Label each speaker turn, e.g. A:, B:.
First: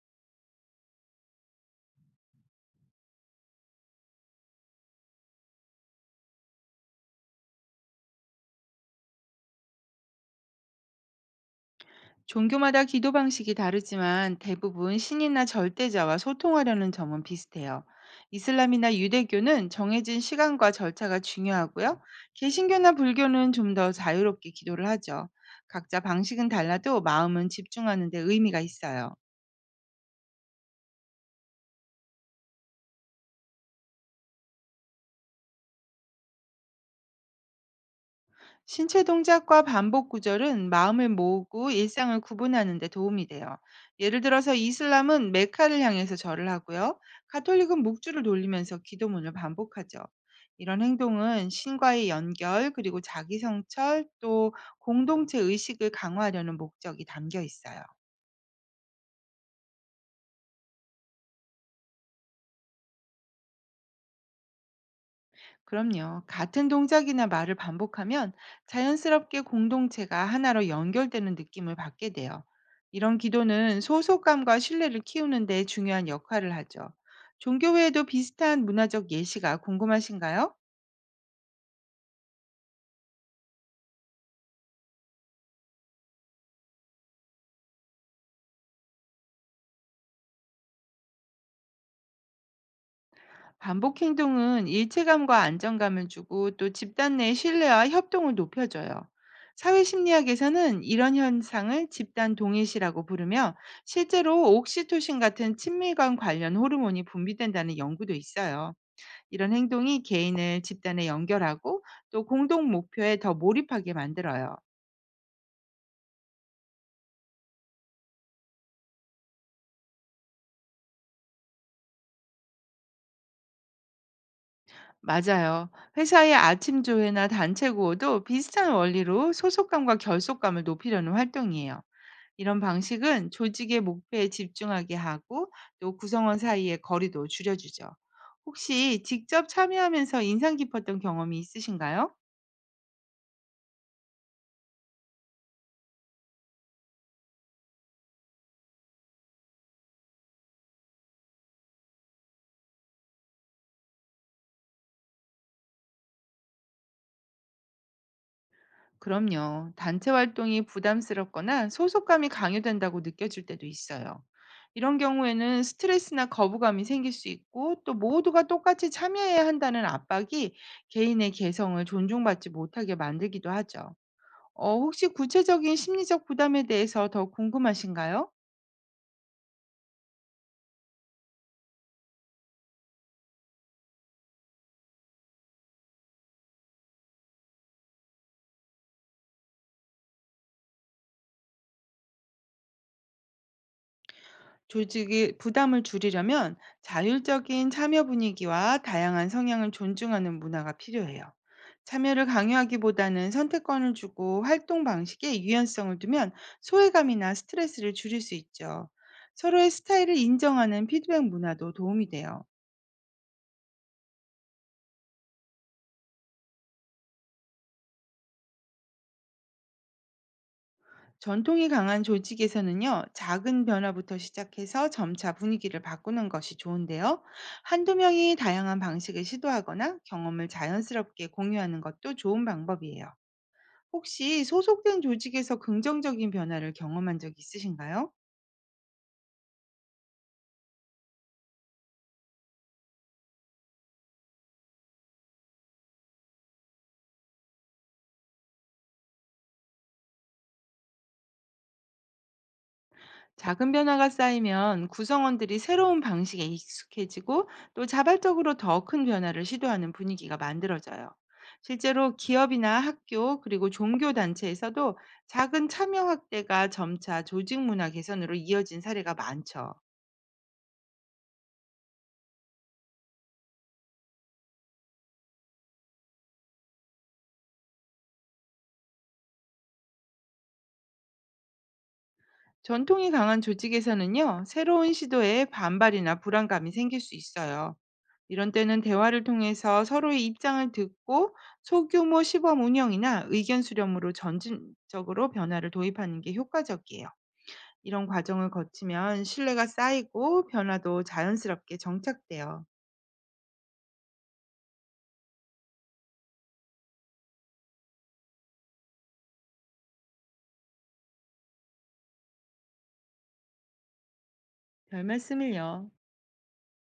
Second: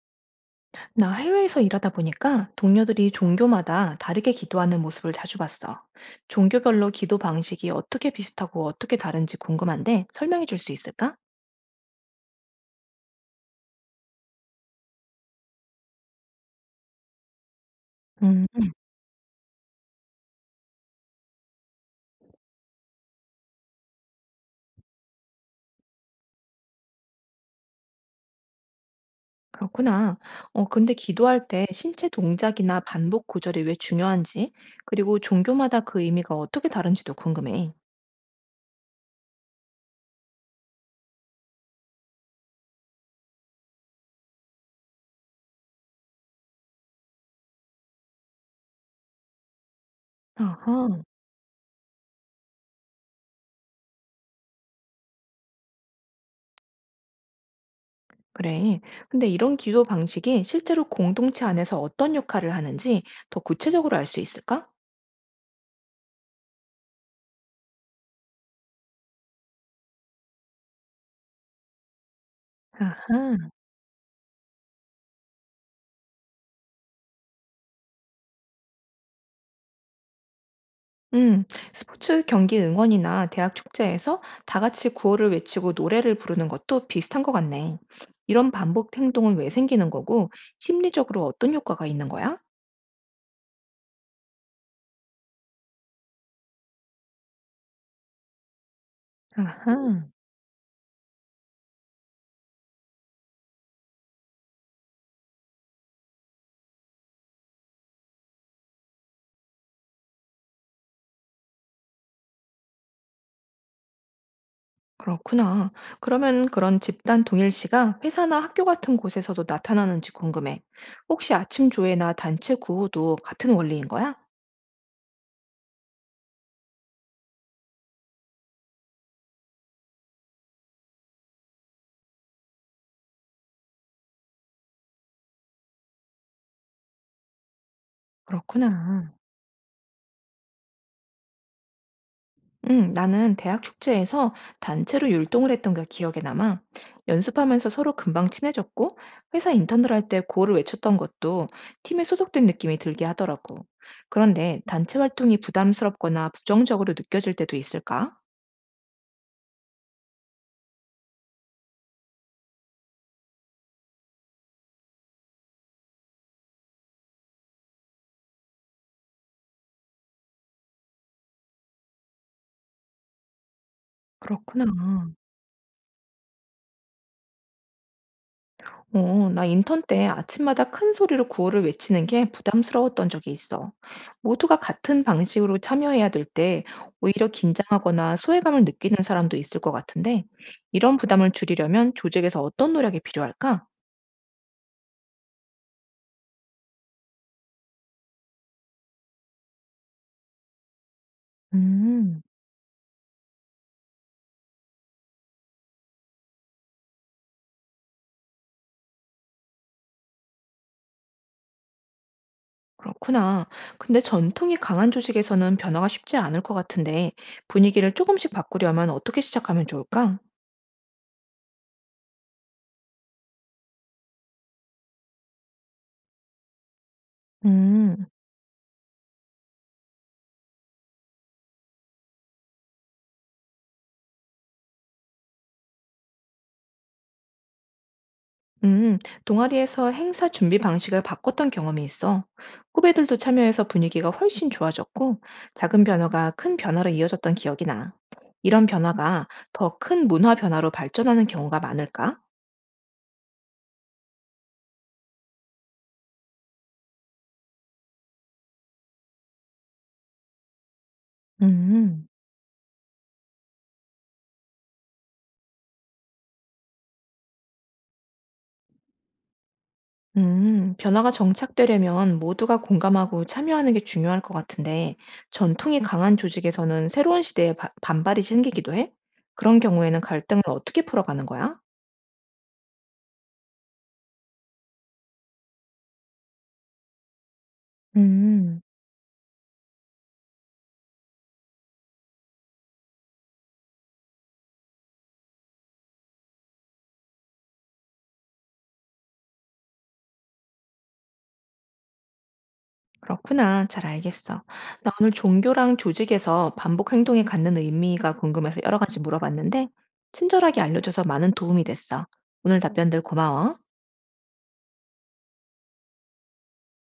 A: 나 해외에서 일하다 보니까 동료들이 종교마다 다르게 기도하는 모습을 자주 봤어. 종교별로 기도 방식이 어떻게 비슷하고 어떻게 다른지 궁금한데 설명해 줄 수 있을까?
B: 종교마다 기도 방식이 다르지만 대부분 신이나 절대자와 소통하려는 점은 비슷해요.
A: 음,
B: 이슬람이나 유대교는 정해진 시간과 절차가 중요하고요. 개신교나 불교는 좀 더 자유롭게 기도를 하죠. 각자 방식은 달라도 마음은 집중하는 데 의미가 있어요.
A: 그렇구나. 근데 기도할 때 신체 동작이나 반복 구절이 왜 중요한지, 그리고 종교마다 그 의미가 어떻게 다른지도 궁금해.
B: 신체 동작과 반복 구절은 마음을 모으고 일상을 구분하는 데 도움이 돼요. 예를 들어서 이슬람은 메카를 향해서 절을 하고요. 가톨릭은 묵주를 돌리면서 기도문을 반복하죠. 이런
A: 아하,
B: 행동은 신과의 연결, 그리고 자기 성찰, 또 공동체 의식을 강화하려는 목적이 담겨 있어요.
A: 그래. 근데 이런 기도 방식이 실제로 공동체 안에서 어떤 역할을 하는지 더 구체적으로 알 수 있을까?
B: 그럼요. 같은 동작이나 말을 반복하면 자연스럽게 공동체가 하나로 연결되는 느낌을 받게 돼요. 이런
A: 아하.
B: 기도는 소속감과 신뢰를 키우는 데 중요한 역할을 하죠. 종교 외에도 비슷한 문화적 예시가 궁금하신가요?
A: 음, 스포츠 경기 응원이나 대학 축제에서 다 같이 구호를 외치고 노래를 부르는 것도 비슷한 것 같네. 이런 반복 행동은 왜 생기는 거고, 심리적으로 어떤 효과가 있는 거야?
B: 반복 행동은 일체감과 안정감을 주고 또 집단 내 신뢰와 협동을 높여줘요. 사회
A: 아하,
B: 심리학에서는 이런 현상을 집단 동일시라고 부르며 실제로 옥시토신 같은 친밀감 관련 호르몬이 분비된다는 연구도 있어요. 이런 행동이 개인을 집단에 연결하고 또 공동 목표에 더 몰입하게 만들어요.
A: 그렇구나. 그러면 그런 집단 동일시가 회사나 학교 같은 곳에서도 나타나는지 궁금해. 혹시 아침 조회나 단체 구호도 같은 원리인 거야?
B: 맞아요. 회사의 아침 조회나 단체 구호도 비슷한 원리로 소속감과 결속감을 높이려는 활동이에요. 이런 방식은 조직의 목표에 집중하게 하고 또 구성원 사이의 거리도 줄여주죠. 혹시
A: 그렇구나.
B: 직접 참여하면서 인상 깊었던 경험이 있으신가요?
A: 나는 대학 축제에서 단체로 율동을 했던 게 기억에 남아. 연습하면서 서로 금방 친해졌고, 회사 인턴들 할 때 구호를 외쳤던 것도 팀에 소속된 느낌이 들게 하더라고. 그런데 단체 활동이 부담스럽거나 부정적으로 느껴질 때도 있을까?
B: 그럼요. 단체 활동이 부담스럽거나 소속감이 강요된다고 느껴질 때도 있어요. 이런 경우에는 스트레스나 거부감이 생길 수 있고 또 모두가 똑같이 참여해야 한다는 압박이 개인의 개성을 존중받지 못하게 만들기도 하죠.
A: 그렇구나.
B: 혹시 구체적인 심리적 부담에 대해서 더 궁금하신가요?
A: 나 인턴 때 아침마다 큰 소리로 구호를 외치는 게 부담스러웠던 적이 있어. 모두가 같은 방식으로 참여해야 될 때 오히려 긴장하거나 소외감을 느끼는 사람도 있을 것 같은데, 이런 부담을 줄이려면 조직에서 어떤 노력이 필요할까?
B: 조직의 부담을 줄이려면 자율적인 참여 분위기와 다양한 성향을 존중하는 문화가 필요해요.
A: 음,
B: 참여를 강요하기보다는 선택권을 주고 활동 방식에 유연성을 두면 소외감이나 스트레스를 줄일 수 있죠. 서로의 스타일을 인정하는 피드백 문화도 도움이 돼요.
A: 그렇구나. 근데 전통이 강한 조직에서는 변화가 쉽지 않을 것 같은데, 분위기를 조금씩 바꾸려면 어떻게 시작하면 좋을까?
B: 전통이 강한 조직에서는요, 작은 변화부터 시작해서 점차 분위기를 바꾸는 것이 좋은데요. 한두
A: 음.
B: 명이 다양한 방식을 시도하거나 경험을 자연스럽게 공유하는 것도 좋은 방법이에요. 혹시 소속된 조직에서 긍정적인 변화를 경험한 적 있으신가요?
A: 음, 동아리에서 행사 준비 방식을 바꿨던 경험이 있어. 후배들도 참여해서 분위기가 훨씬 좋아졌고, 작은 변화가 큰 변화로 이어졌던 기억이 나. 이런 변화가 더 큰 문화 변화로 발전하는 경우가 많을까?
B: 작은 변화가 쌓이면 구성원들이 새로운 방식에 익숙해지고 또 자발적으로 더 큰 변화를 시도하는 분위기가 만들어져요.
A: 음,
B: 실제로 기업이나 학교 그리고 종교 단체에서도 작은 참여 확대가 점차 조직 문화 개선으로 이어진 사례가 많죠.
A: 변화가 정착되려면 모두가 공감하고 참여하는 게 중요할 것 같은데, 전통이 강한 조직에서는 새로운 시대에 반발이 생기기도 해? 그런 경우에는 갈등을 어떻게 풀어가는 거야?
B: 전통이 강한 조직에서는요, 새로운 시도에 반발이나 불안감이 생길 수 있어요. 이런
A: 음.
B: 때는 대화를 통해서 서로의 입장을 듣고 소규모 시범 운영이나 의견 수렴으로 점진적으로 변화를 도입하는 게 효과적이에요. 이런 과정을 거치면 신뢰가 쌓이고 변화도 자연스럽게 정착돼요.
A: 그렇구나. 잘 알겠어. 나 오늘 종교랑 조직에서 반복 행동에 갖는 의미가 궁금해서 여러 가지 물어봤는데, 친절하게 알려줘서 많은 도움이 됐어. 오늘 답변들 고마워.
B: 별 말씀을요.